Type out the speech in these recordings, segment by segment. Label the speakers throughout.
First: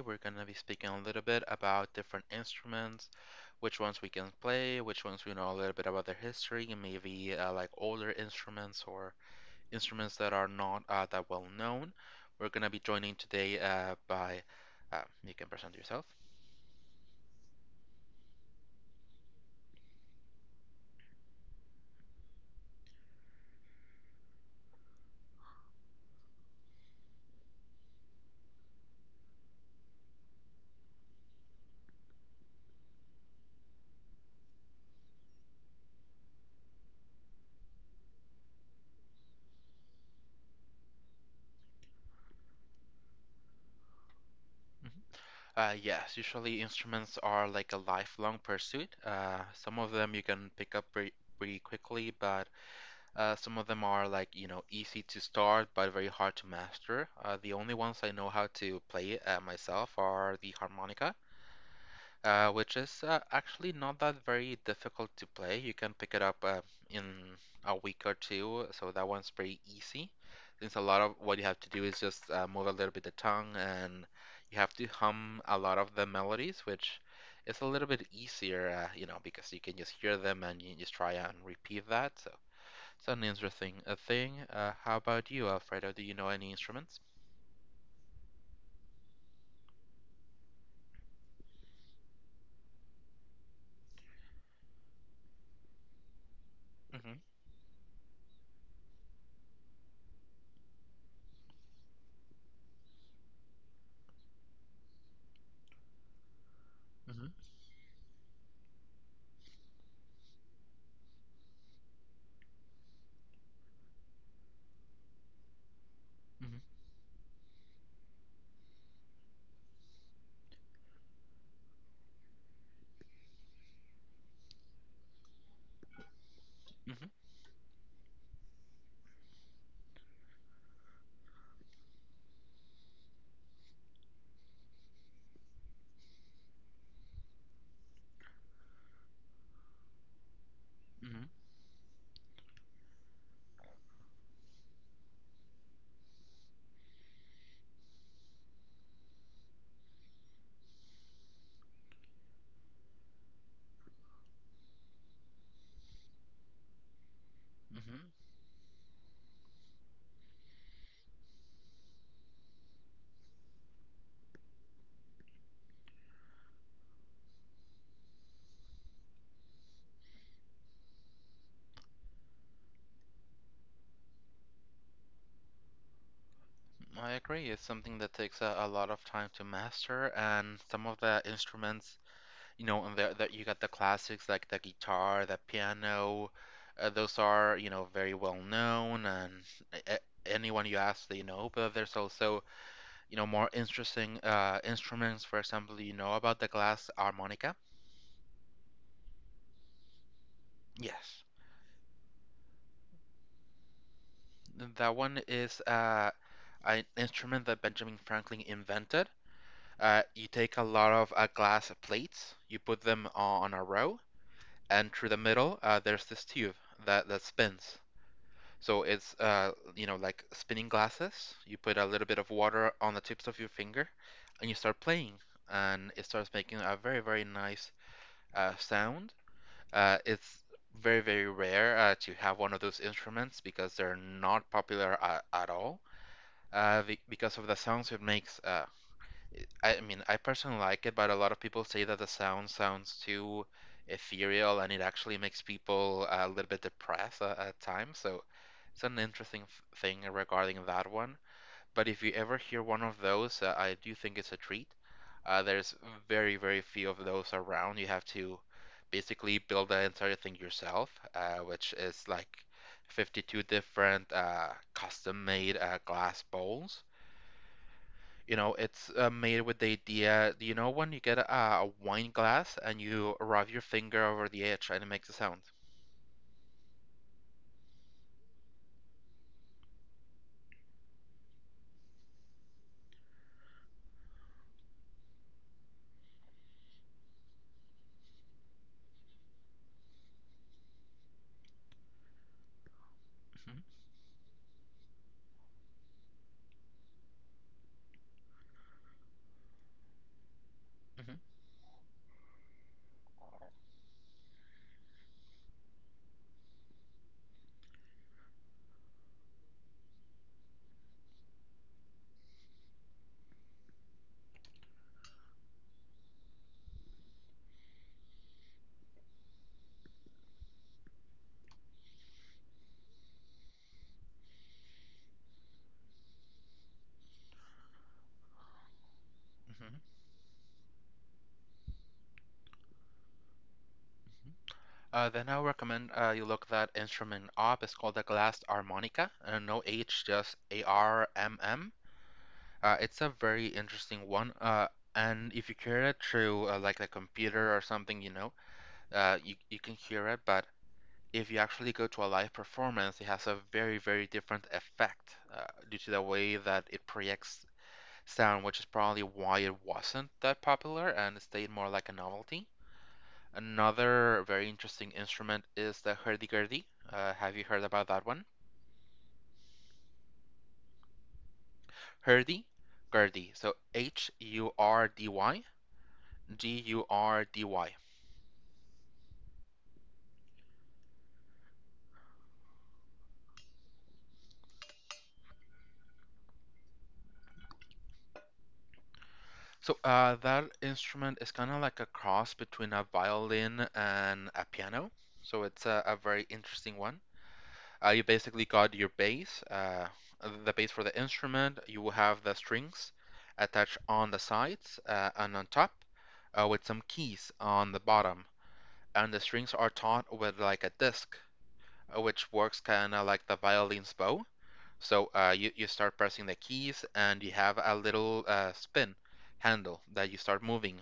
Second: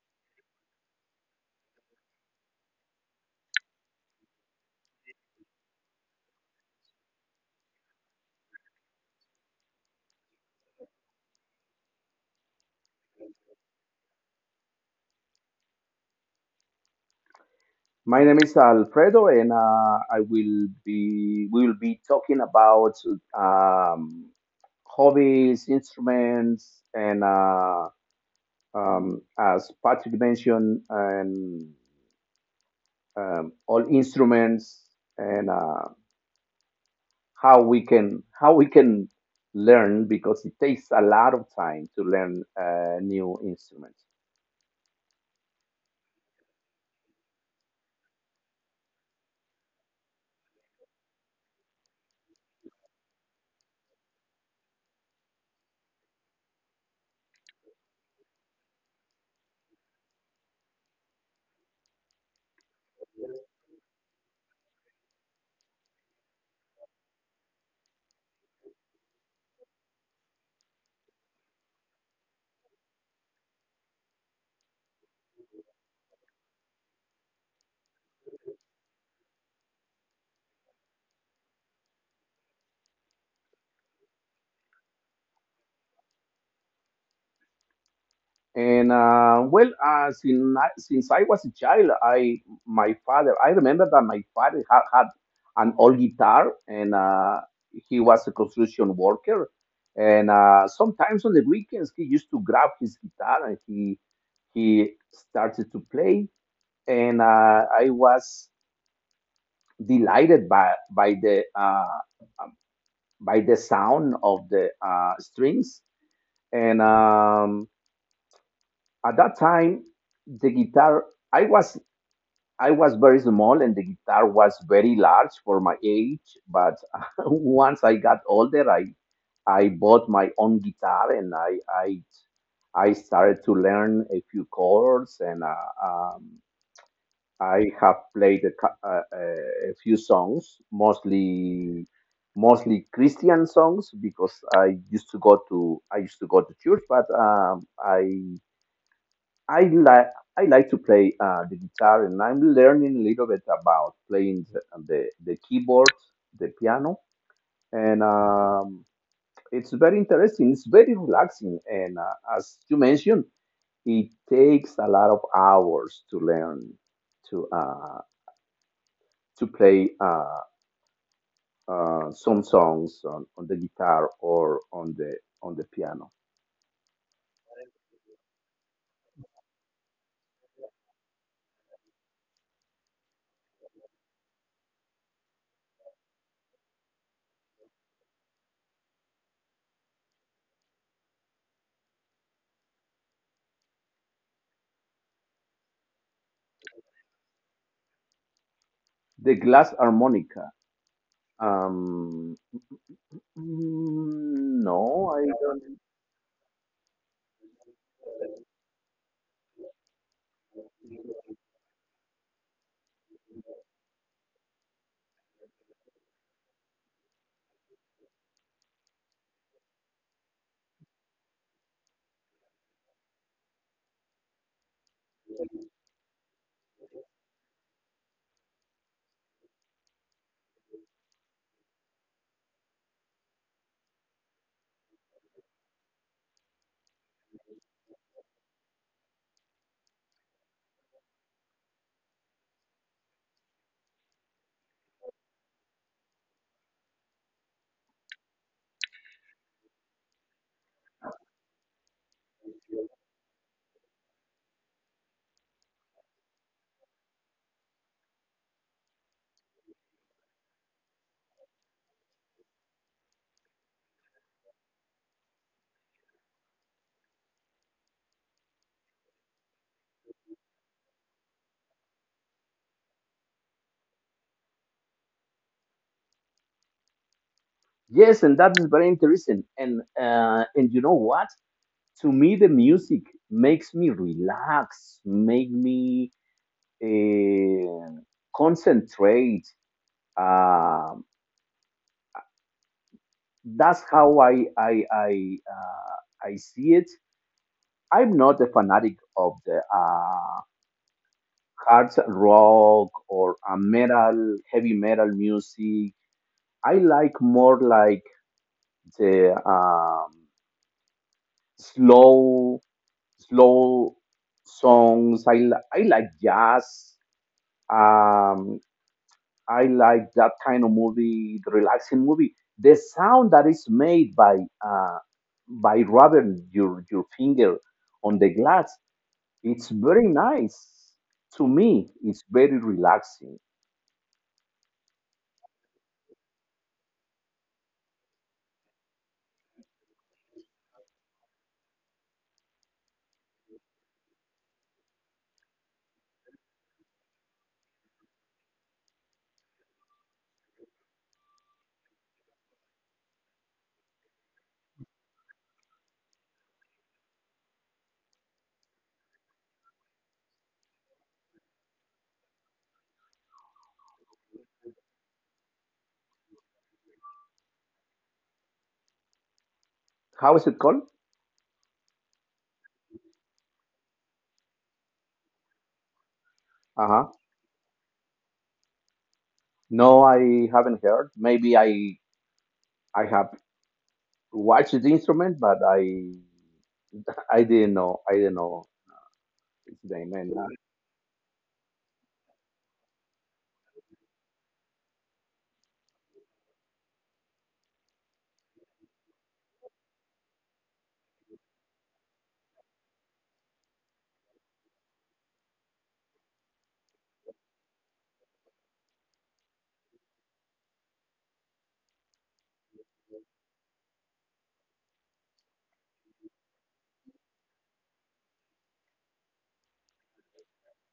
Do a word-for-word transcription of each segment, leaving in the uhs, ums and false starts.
Speaker 1: We're going to be speaking a little bit about different instruments, which ones we can play, which ones we know a little bit about their history, and maybe uh, like older instruments or instruments that are not uh, that well known. We're going to be joining today uh, by, uh, you can present yourself.
Speaker 2: My name is Alfredo, and uh, I will be we will be talking about um, hobbies, instruments, and uh, um, as Patrick mentioned, and um, all instruments, and uh, how we can how we can learn because it takes a lot of time to learn uh, new instruments.
Speaker 1: Mhm. Uh, yes, usually instruments are like a lifelong pursuit. Uh, some of them you can pick up pretty, pretty quickly, but Uh, some of them are like, you know, easy to start but very hard to master. Uh, the only ones I know how to play uh, myself are the harmonica, uh, which is uh, actually not that very difficult to play. You can pick it up uh, in a week or two, so that one's pretty easy. Since a lot of what you have to do is just uh, move a little bit the tongue and you have to hum a lot of the melodies, which is a little bit easier, uh, you know, because you can just hear them and you just try and repeat that. So. Sounds interesting. A thing. Uh, how about you, Alfredo? Do you know any instruments?
Speaker 2: And uh, well, uh, since I, since I was a child, I my father I remember that my father had, had an old guitar, and
Speaker 1: Mm-hmm.
Speaker 2: uh, he was a construction worker. And uh, Sometimes on the weekends, he used to grab his guitar and he he started to play. And
Speaker 1: Mm-hmm.
Speaker 2: uh, I was delighted by by the uh, by the sound of the uh, strings.
Speaker 1: Mm-hmm.
Speaker 2: And. Um, at that time the guitar i was i was very small and the guitar was very large for my age, but
Speaker 1: Mm-hmm.
Speaker 2: once I got older i i bought my own guitar and i i i started to learn a few chords, and uh, um, i have played a, cou- uh, uh, a few songs,
Speaker 1: Mm-hmm.
Speaker 2: mostly mostly Christian songs because i used to go to I used to go to church, but um, i I like I like to play uh, the guitar, and I'm learning a little bit about playing the the, the keyboard, the piano,
Speaker 1: Mm-hmm.
Speaker 2: and um, it's very interesting. It's very relaxing, and uh, as you mentioned, it takes a lot of hours to learn to uh, to play uh, uh, some songs on, on the guitar or on the on the piano.
Speaker 1: I agree. It's something that takes a, a lot of time to master, and some of the instruments, you know, and there that you got the classics like the guitar, the piano. Uh, those are, you know, very well known, and a- a- anyone you ask, they know. But there's also, you know, more interesting uh, instruments. For example, you know about the glass harmonica?
Speaker 2: The glass harmonica.
Speaker 1: Yes.
Speaker 2: Um, mm, no,
Speaker 1: That one
Speaker 2: I
Speaker 1: is
Speaker 2: don't.
Speaker 1: uh an instrument that Benjamin Franklin invented. Uh, you take a lot of uh, glass plates, you put them on a row, and through the middle, uh, there's this tube that, that spins. So it's uh, you know, like spinning glasses. You put a little bit of water on the tips of your finger, and you start playing, and it starts making a very very nice uh, sound. Uh, it's very very rare uh, to have one of those instruments because they're not popular at, at all uh, because of the sounds it makes. Uh, I mean, I personally like it, but a lot of people say that the sound sounds too ethereal and it actually makes people uh, a little bit depressed uh, at times. So it's an interesting f thing regarding that one. But if you ever hear one of those, uh, I do think it's a treat. Uh, there's very, very few of those around. You have to basically build the entire thing yourself, uh, which is like fifty-two different uh, custom-made uh, glass bowls. You know, it's uh, made with the idea, you know, when you get a, a wine glass and you rub your finger over the edge and it makes a sound.
Speaker 2: Yes, and that is very interesting. And uh, and you know what? To me, the music makes me relax, make me uh, concentrate. Um
Speaker 1: Mhm,
Speaker 2: that's how I I I uh, I see it. I'm not a fanatic of the uh,
Speaker 1: mhm,
Speaker 2: hard rock or uh, metal, heavy metal music. I like more like the um, slow slow songs. I, li- I like jazz. Um, I like that kind of movie, the relaxing movie. The sound that is made by uh, by rubbing your your finger on the glass, it's
Speaker 1: mhm,
Speaker 2: very nice to me. It's very relaxing.
Speaker 1: mhm. Uh, then I recommend uh, you look that instrument up. It's called a glass harmonica. Uh, no H, just A R M M. Uh, it's a very interesting one. Uh, and if you hear it through uh, like a computer or something, you know, uh, you you can hear it, but if you actually go to a live performance, it has a very, very different effect uh, due to the way that it projects sound, which is probably why it wasn't that popular and stayed more like a novelty. Another very interesting instrument is the hurdy-gurdy. Uh, have you heard about that one?
Speaker 2: How is it called?
Speaker 1: Hurdy-gurdy. So H U R D Y,
Speaker 2: Uh huh.
Speaker 1: G U R D Y.
Speaker 2: No, I haven't heard. Maybe I I have watched the instrument, but I I didn't know. I didn't know its
Speaker 1: So
Speaker 2: name.
Speaker 1: uh,
Speaker 2: And
Speaker 1: that instrument is kind of like a cross between a violin and a piano. So it's a, a very interesting one. Uh, you basically got your bass, uh, the bass for the instrument. You will have the strings attached on the sides uh, and on top, uh, with some keys on the bottom. And the strings are taught with like a disc, uh, which works kind of like the violin's bow. So uh, you, you start pressing the keys, and you have a little uh, spin handle that you start moving.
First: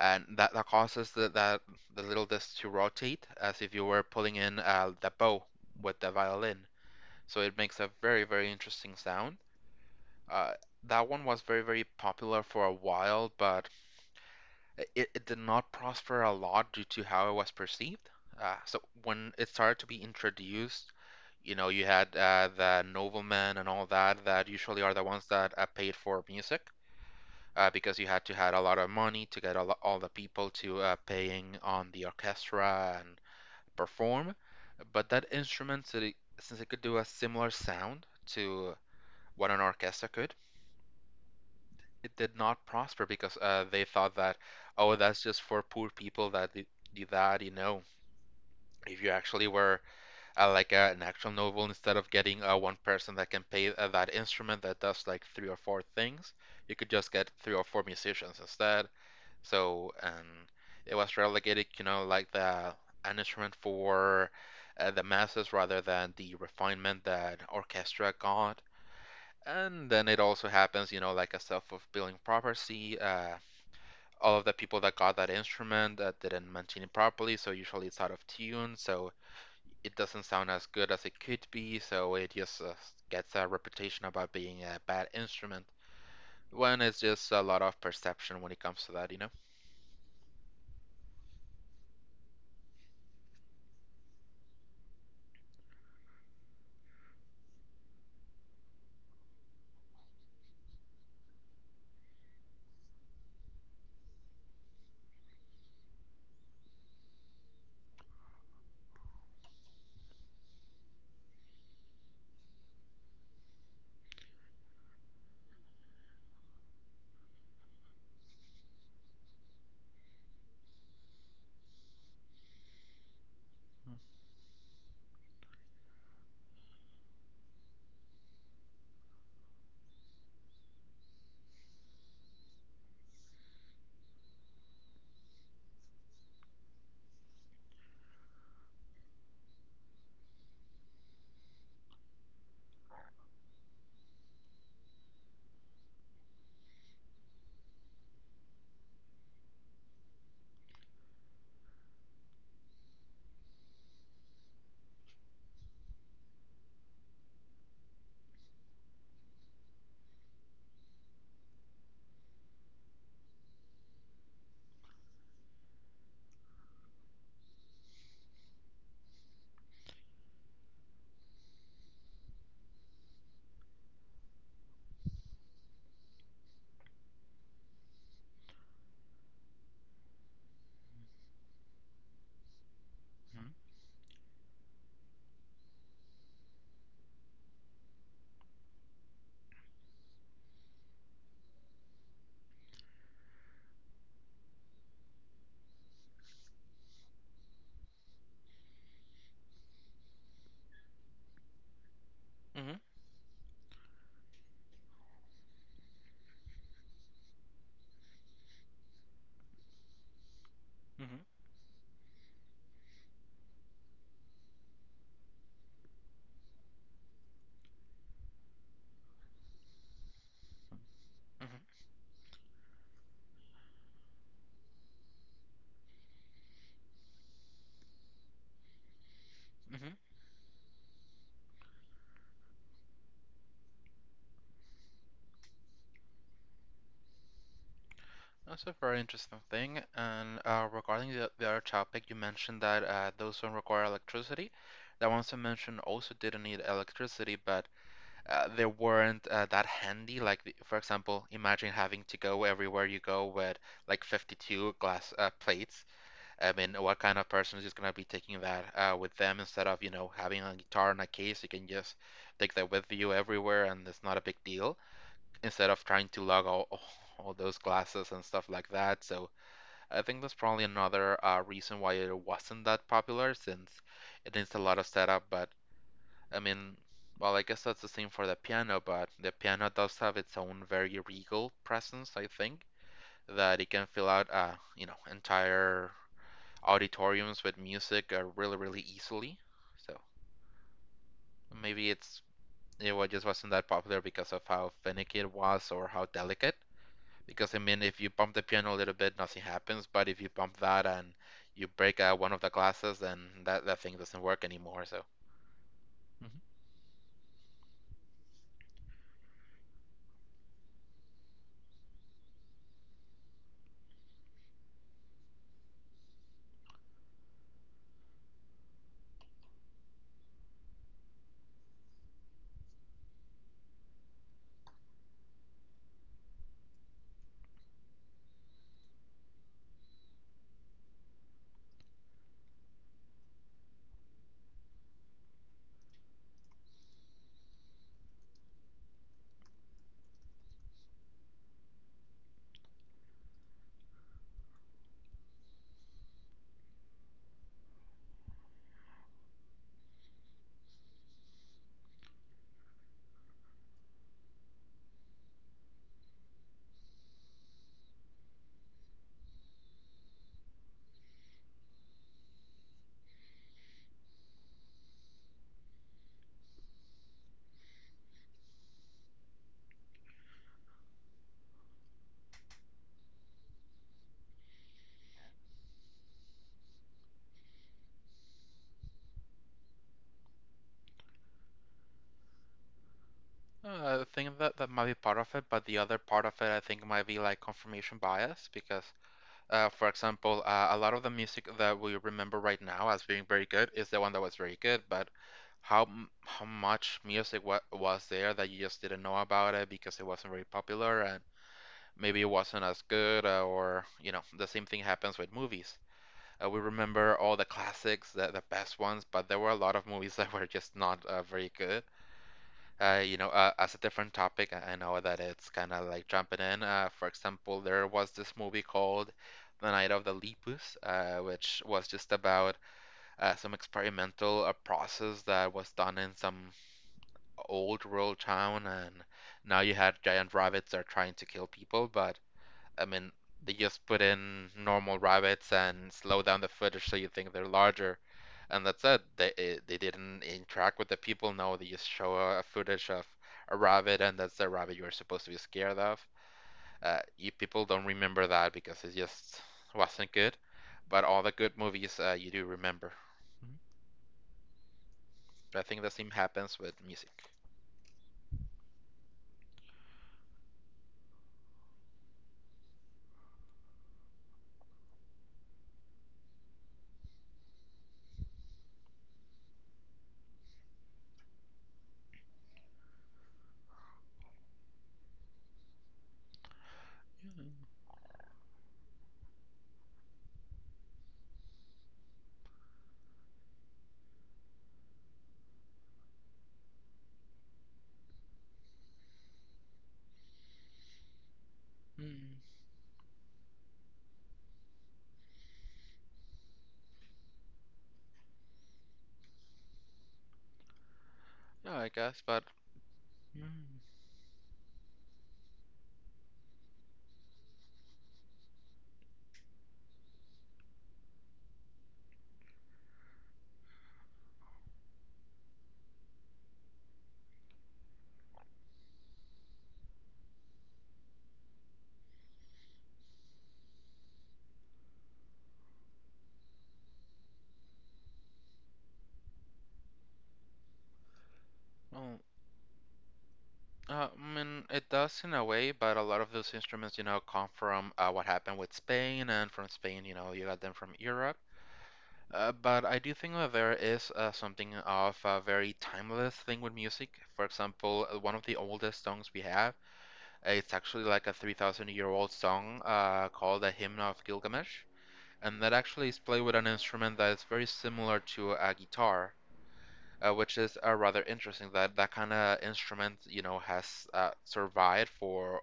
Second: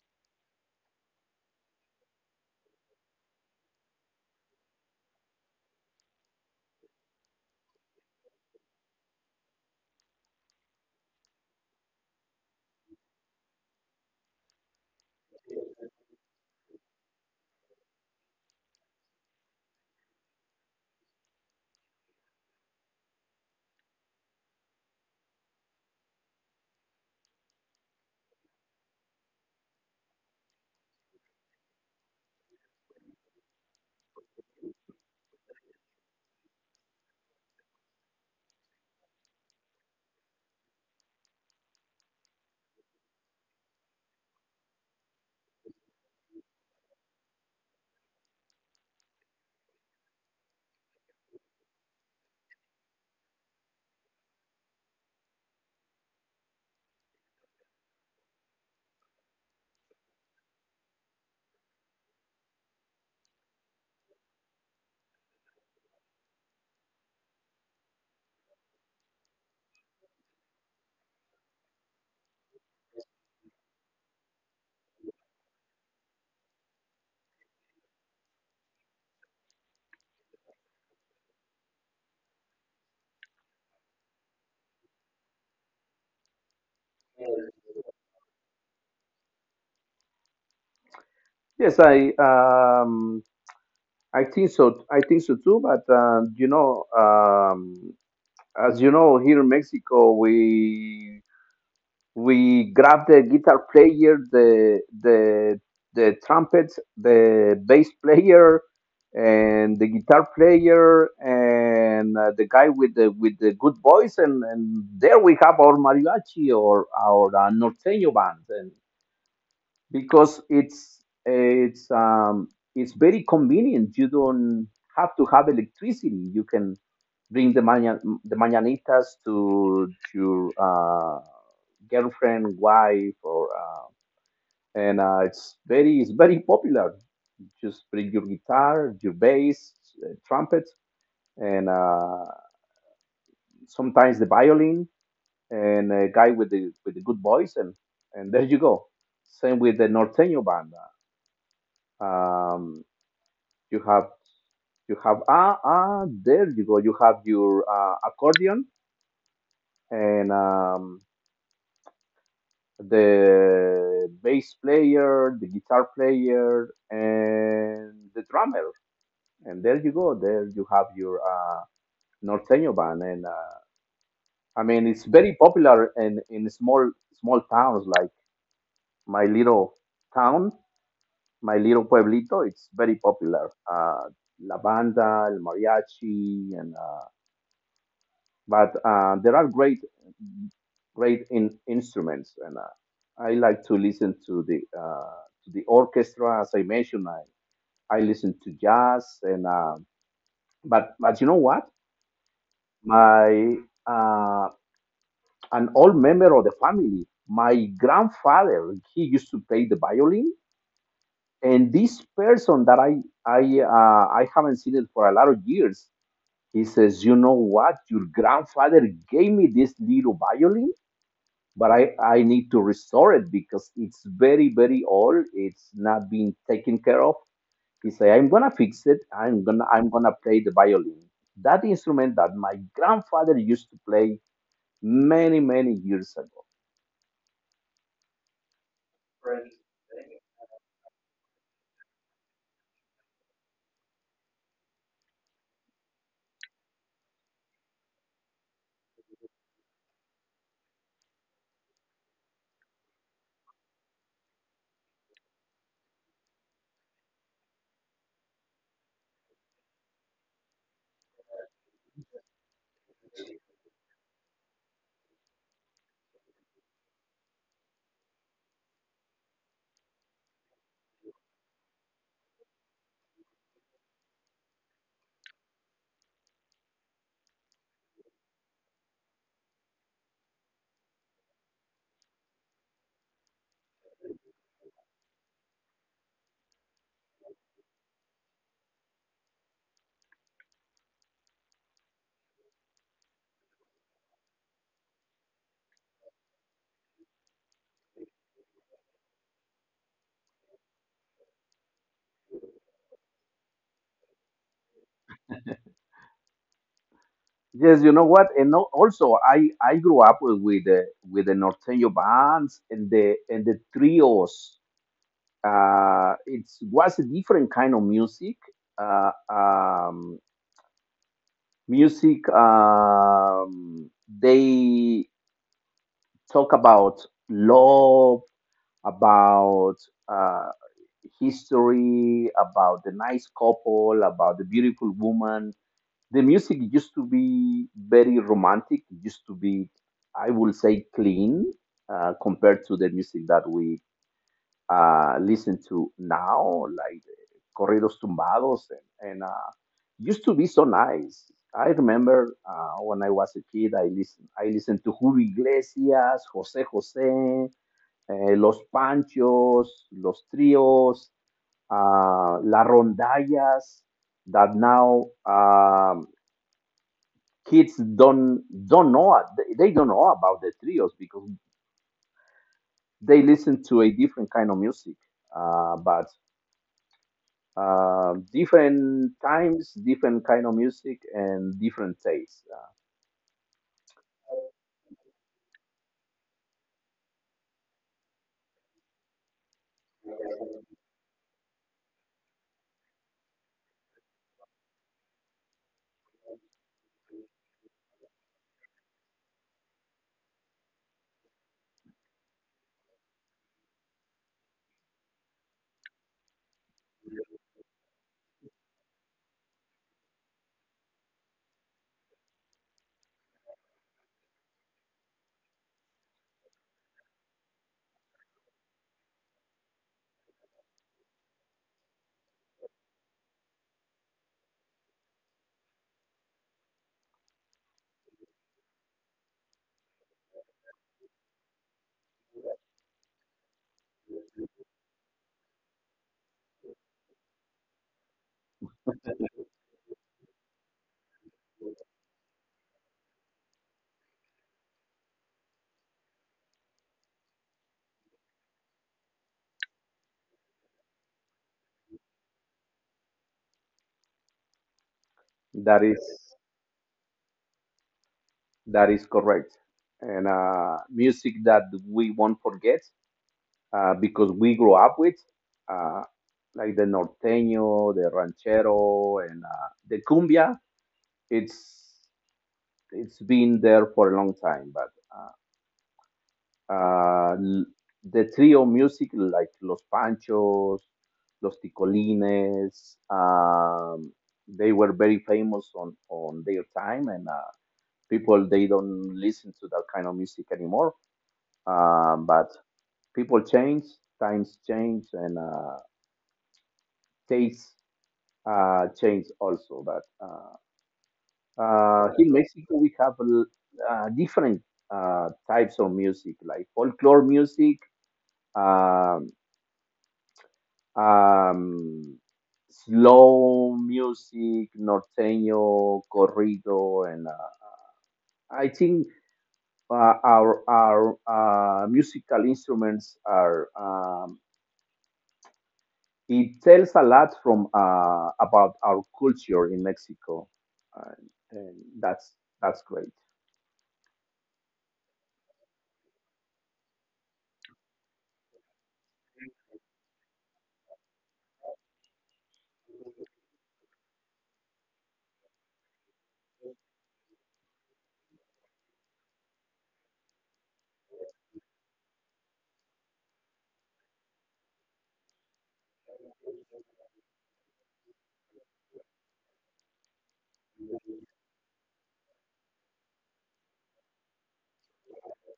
Speaker 1: And that, that causes the, that the little disc to rotate as if you were pulling in uh, the bow with the violin. So it makes a very, very interesting sound. Uh, that one was very, very popular for a while, but it, it did not prosper a lot due to how it was perceived. Uh, so when it started to be introduced, you know, you had uh, the noblemen and all that, that usually are the ones that uh, paid for music uh, because you had to had a lot of money to get all, all the people to uh, paying on the orchestra and perform. But that instrument, so since it could do a similar sound to what an orchestra could. It did not prosper because uh, they thought that, oh, that's just for poor people that do that. You know, if you actually were uh, like uh, an actual novel, instead of getting uh, one person that can play uh, that instrument that does like three or four things, you could just get three or four musicians instead. So, and it was relegated, you know, like the an instrument for uh, the masses rather than the refinement that orchestra got. And then it also happens, you know, like a self-fulfilling prophecy. Uh, all of the people that got that instrument uh, didn't mention it properly, so usually it's out of tune, so it doesn't sound as good as it could be, so it just uh, gets a reputation about being a bad instrument. When it's just
Speaker 2: uh,
Speaker 1: a lot of perception when it comes to that, you know?
Speaker 2: yes, I um, I think so. I think so too. But um, you know, um, as you know, here in Mexico, we we grab the guitar player, the the the trumpet, the bass player, and the guitar player, and uh, the guy with the with the good voice, and, and there we have our mariachi or our uh, norteño band, and because it's it's um, it's very convenient. You don't have to have electricity. You can bring the maña, the mañanitas to your uh, girlfriend, wife, or uh, and uh, it's very it's very popular. Just bring your guitar, your bass, uh, trumpet, and uh, sometimes the violin, and a guy with the with a good voice, and and there you go. Same with the norteño band. Um, you have you have ah ah there you go, you have your uh, accordion and um, the bass player, the guitar player, and the drummer, and there you go, there you have your uh, norteño band. And uh, I mean, it's very popular in in small small towns like my little town, my little pueblito. It's very
Speaker 1: Mm-hmm.
Speaker 2: popular, uh, la banda, el mariachi. And uh, but uh, there are great great in, instruments, and uh, I like to listen to the uh, to the orchestra. As I mentioned, I, I listen to jazz, and uh, but but you know what?
Speaker 1: Mm-hmm.
Speaker 2: My uh, an old member of the family, my grandfather, he used to play the violin,
Speaker 1: Mm-hmm.
Speaker 2: and this person that I I uh, I haven't seen it for a lot of years. He says, "You know what? Your grandfather gave me this little violin, but
Speaker 1: Mm-hmm.
Speaker 2: I, I need to restore it because it's very very old, it's not being taken care of." He said, "I'm gonna fix it. i'm gonna I'm gonna play the violin, that instrument that my grandfather used to play many many years ago."
Speaker 1: That's a very interesting thing. And uh, regarding the, the other topic, you mentioned that uh, those don't require electricity. That ones I mentioned also didn't need electricity, but uh, they weren't uh, that handy. Like, the, for example, imagine having to go everywhere you go with like fifty-two glass uh, plates. I mean, what kind of person is just gonna be taking that uh, with them instead of, you know, having a guitar in a case? You can just take that with you everywhere, and it's not a big deal instead of trying to lug all, all those glasses and stuff like that. So I think that's probably another uh, reason why it wasn't that popular since it needs a lot of setup. But I mean, well, I guess that's the same for the piano, but the piano does have its own very regal presence, I think, that it can fill out, uh, you know, entire auditoriums with music uh, really, really easily. So maybe it's it wa- just wasn't that popular because of how finicky it was or how delicate. Because I mean, if you bump the piano a little bit, nothing happens. But if you bump that and you break uh, one of the glasses, then that, that thing doesn't work anymore. So Mhm.
Speaker 2: Yes, you know what? And no, also, i i grew up with the with the norteño bands and the and the trios. Uh it was a different kind of music. uh, um music um, they talk about love, about uh, history, about the nice couple, about the beautiful woman. The music used to be very romantic, used to be, I would say, clean uh, compared to the music that we uh, listen to now, like corridos tumbados, and, and uh, used to be so nice. I remember uh, when I was a kid, I listened, I listened to Julio Iglesias, Jose Jose, eh, Los Panchos, Los Trios, uh, La Rondallas, that now um, kids don't don't know, they they don't know about the trios because they listen to a different kind of music. Uh, but Um, different times, different kind of music, and different taste. Uh,
Speaker 1: uh, I think that that might be part of it, but the other part of it, I think, might be like confirmation bias. Because, uh, for example, uh, a lot of the music that we remember right now as being very good is the one that was very good. But how how much music wa was there that you just didn't know about it because it wasn't very popular and maybe it wasn't as good, uh, or you know, the same thing happens with movies. Uh, we remember all the classics, the, the best ones, but there were a lot of movies that were just not uh, very good. Uh, you know, uh, as a different topic, I I know that it's kind of like jumping in. Uh, for example, there was this movie called The Night of the Lepus, uh, which was just about uh, some experimental uh, process that was done in some old rural town, and now you had giant rabbits that are trying to kill people, but I mean, they just put in normal rabbits and slow down the footage so you think they're larger. And that's it. They eh, they didn't interact with the people. No, they just show a, a footage of a rabbit, and that's the rabbit you are supposed to be scared of. Uh, you people don't remember that because it just wasn't good. But all the good movies, uh, you do remember. I think the
Speaker 2: that is
Speaker 1: same happens with music.
Speaker 2: that is correct. And uh, music that we won't forget uh, because we grew up with, uh, like the norteño, the ranchero, and uh, the cumbia. It's it's been there for a long time, but uh, uh, the trio music, like Los Panchos, Los Ticolines, um, they were very famous on, on their time, and uh, people, they don't listen to that kind of music anymore. Um, but people change, times change, and uh, tastes uh, change also. But uh,
Speaker 1: Yeah, I
Speaker 2: uh,
Speaker 1: guess.
Speaker 2: In
Speaker 1: But
Speaker 2: Mexico, we have uh, different uh, types of music, like folklore music, um um, slow music, norteño, corrido, and uh, I think uh, our our uh, musical instruments are. Um, it tells a lot from uh, about our culture in Mexico, uh, and
Speaker 1: oh,
Speaker 2: that's that's great.
Speaker 1: Uh, I mean, it does in a way, but a lot of those instruments, you know, come from uh, what happened with Spain, and from Spain, you know, you got them from Europe. Uh, but I do think that there is uh, something of a very timeless thing with music. For example, uh, one of the oldest songs we have, uh, it's actually like a three thousand year old song uh, called the Hymn of Gilgamesh, and that actually is played with an instrument that is very similar to a guitar uh, which is uh, rather interesting that that kind of instrument, you know, has uh, survived for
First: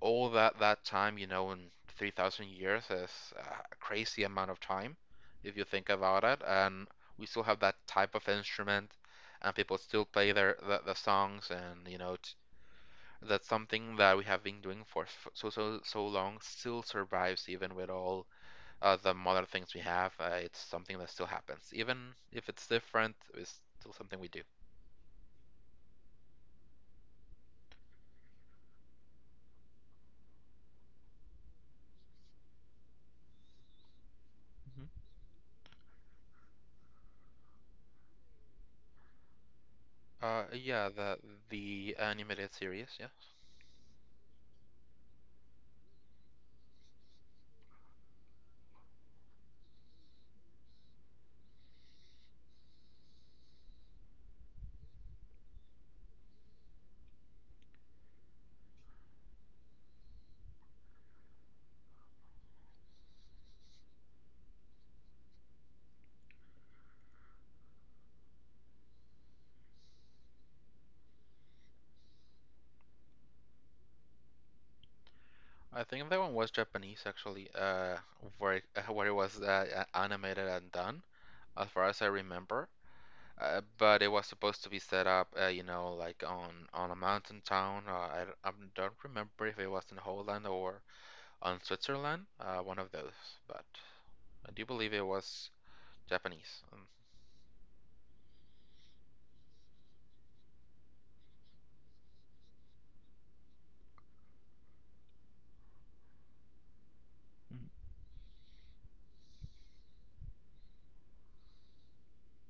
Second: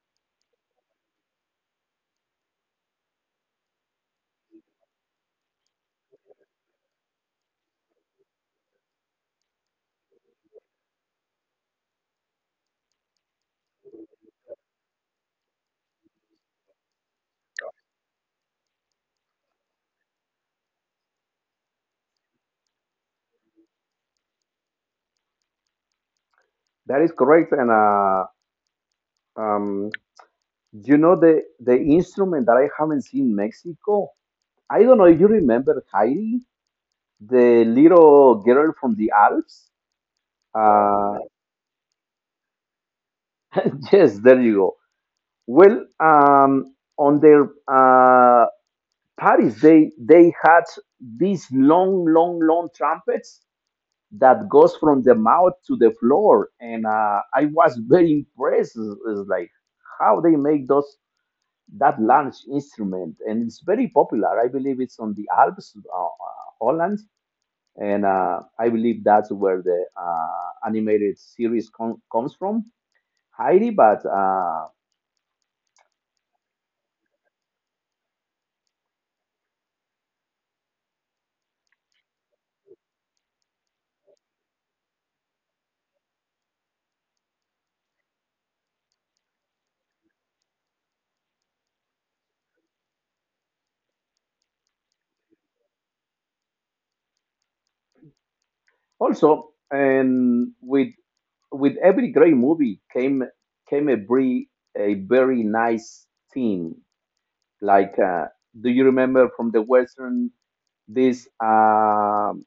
Speaker 1: all that that time, you know, in three thousand years is a crazy amount of time if you think about it. And we still have that type of instrument, and people still play their the, the songs, and you know, t- that's something that we have been doing for f- so so so long still survives even with all uh, the modern things we have. Uh, it's something that still happens, even if it's different. It's still something we do.
Speaker 2: That is correct, and uh, um, you know, the the instrument that I haven't seen in Mexico. I don't know if you remember Heidi, the little girl from the Alps.
Speaker 1: Uh, yeah, the
Speaker 2: Uh,
Speaker 1: the animated series, yeah.
Speaker 2: yes, there you go. Well, um, on their uh, parties, they they had these long, long, long trumpets that goes from the mouth to the floor, and uh, I was very impressed. It's it's like how they make those, that large instrument, and it's very popular. I believe it's on the Alps, uh, uh, Holland, and uh, I believe that's where the uh, animated series com- comes from, Heidi. But uh,
Speaker 1: I think that one was Japanese actually, uh, where it, where it was uh, animated and done, as far as I remember. Uh, but it was supposed to be set up, uh, you know, like on on a mountain town. Uh, I, don't- I don't remember if it was in Holland or on Switzerland, uh, one of those. But I do believe it was Japanese. Um,
Speaker 2: also, and with with every great movie came came a very a very nice theme. Like, uh, do you remember from the western this um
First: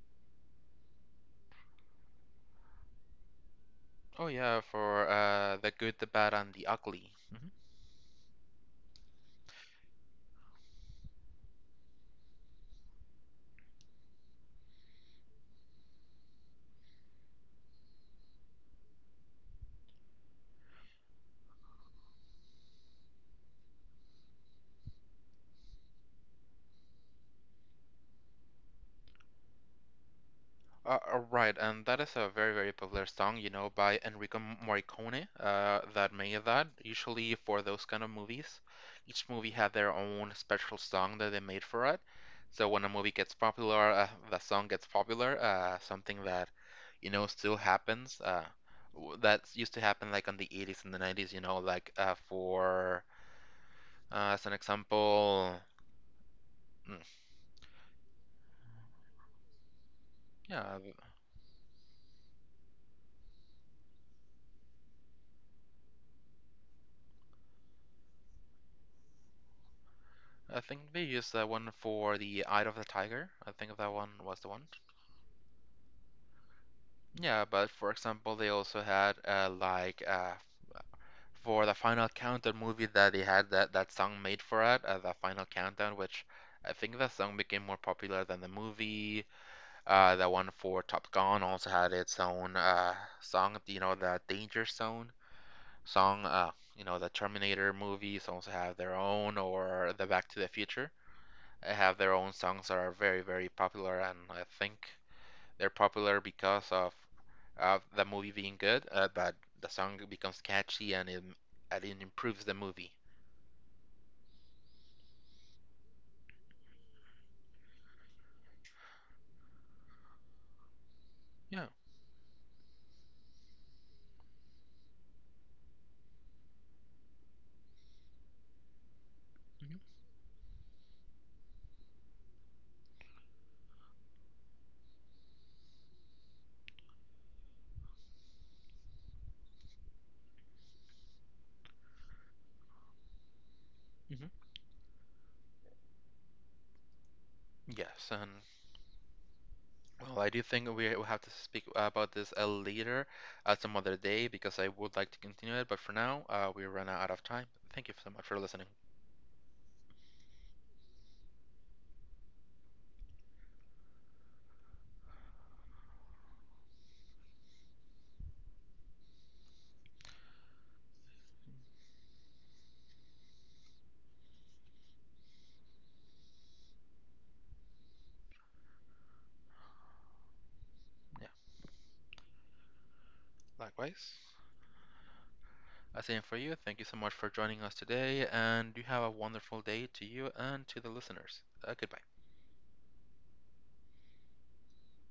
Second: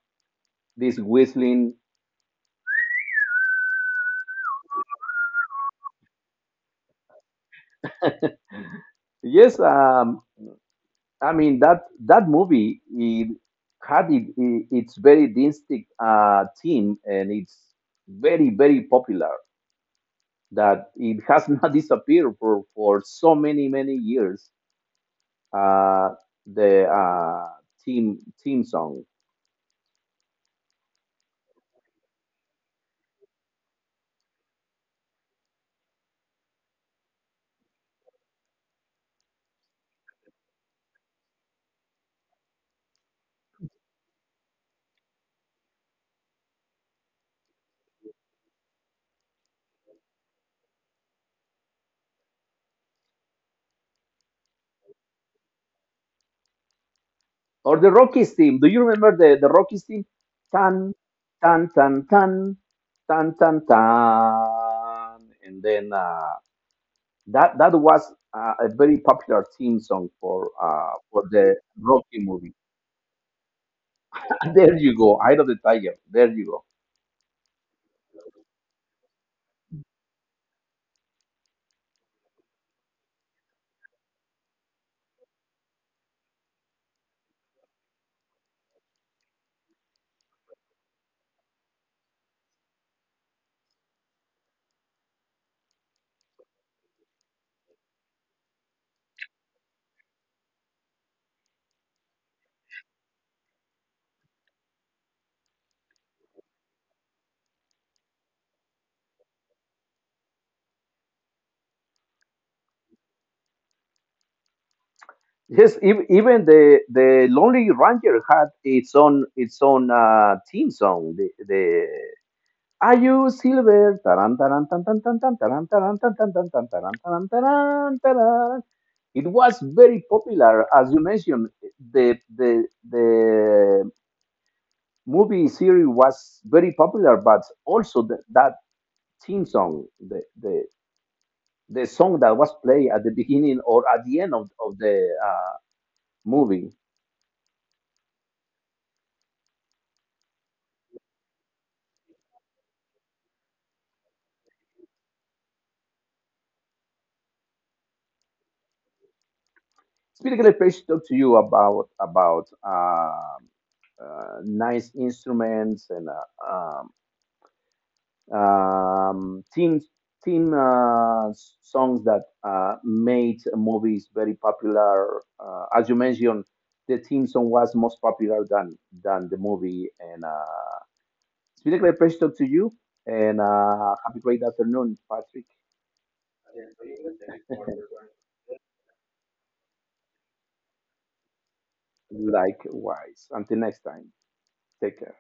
Speaker 2: this whistling?
Speaker 1: oh yeah, for uh, the good, the bad, and the ugly.
Speaker 2: Yes, um, I mean, that that movie, it had it, it, its very distinct uh, theme, and it's very very popular. That it has not disappeared for, for so many many years. Uh, the uh, theme theme song,
Speaker 1: Uh, uh, right, and that is a very, very popular song, you know, by Enrico M- Morricone, uh, that made that. Usually for those kind of movies, each movie had their own special song that they made for it. So when a movie gets popular, uh, the song gets popular, uh, something that, you know, still happens. Uh, w- that used to happen like on the eighties and the nineties, you know, like uh, for, uh, as an example, mm,
Speaker 2: or the Rockies theme. Do you remember the the Rockies theme?
Speaker 1: yeah,
Speaker 2: Tan tan tan tan tan tan tan, and then. uh, That that was uh, a very popular theme song for
Speaker 1: I think
Speaker 2: uh,
Speaker 1: they
Speaker 2: for
Speaker 1: used that
Speaker 2: the
Speaker 1: one for
Speaker 2: Rocky
Speaker 1: the
Speaker 2: movie.
Speaker 1: Eye of the Tiger. I think that one was the one.
Speaker 2: There you go, Eye of the Tiger. There you go.
Speaker 1: Yeah, but for example, they also had uh, like uh, for the Final Countdown movie that they had that, that song made for it, uh, the Final Countdown, which I think the song became more popular than the movie. Uh, the one for Top Gun also had its own uh, song, you know, the Danger Zone song. Uh, you know, the Terminator movies also have their own, or the Back to the Future uh, have their own songs that are very, very popular, and I think. They're popular because of of the movie being good, uh, but the song becomes catchy and it, and it improves the movie.
Speaker 2: Yes, ev- even the the Lonely Ranger had its own its own uh, theme song. The the Are you silver? Taran, taran, tan, tan, tan, tan, taran, taran, tan, tan, tan, tan, taran, taran, taran, taran. It was very popular, as you mentioned. The the the movie series was very popular, but also th- that theme song, the, the, the song that was played at the beginning or at the end of, of the uh, movie.
Speaker 1: Yes, and well, I do think we will have to speak about this uh, later at some other day because I would like to continue it, but for now, uh, we run out of time. Thank you so much for listening.
Speaker 2: Specifically, Page talk to you about about uh, uh, nice instruments and uh, um, um, theme theme uh, s- songs that uh, made movies very popular. Uh, as you mentioned, the theme song was most popular than than the movie, and uh,
Speaker 1: Yeah,
Speaker 2: it's been a great pleasure to talk to you, and uh, have a
Speaker 1: likewise.
Speaker 2: great afternoon, Patrick.
Speaker 1: Uh, Same for you. Thank you so much for joining us today, and you have a wonderful day to you and to the listeners. Uh, goodbye.
Speaker 2: Likewise. Until next time, take care.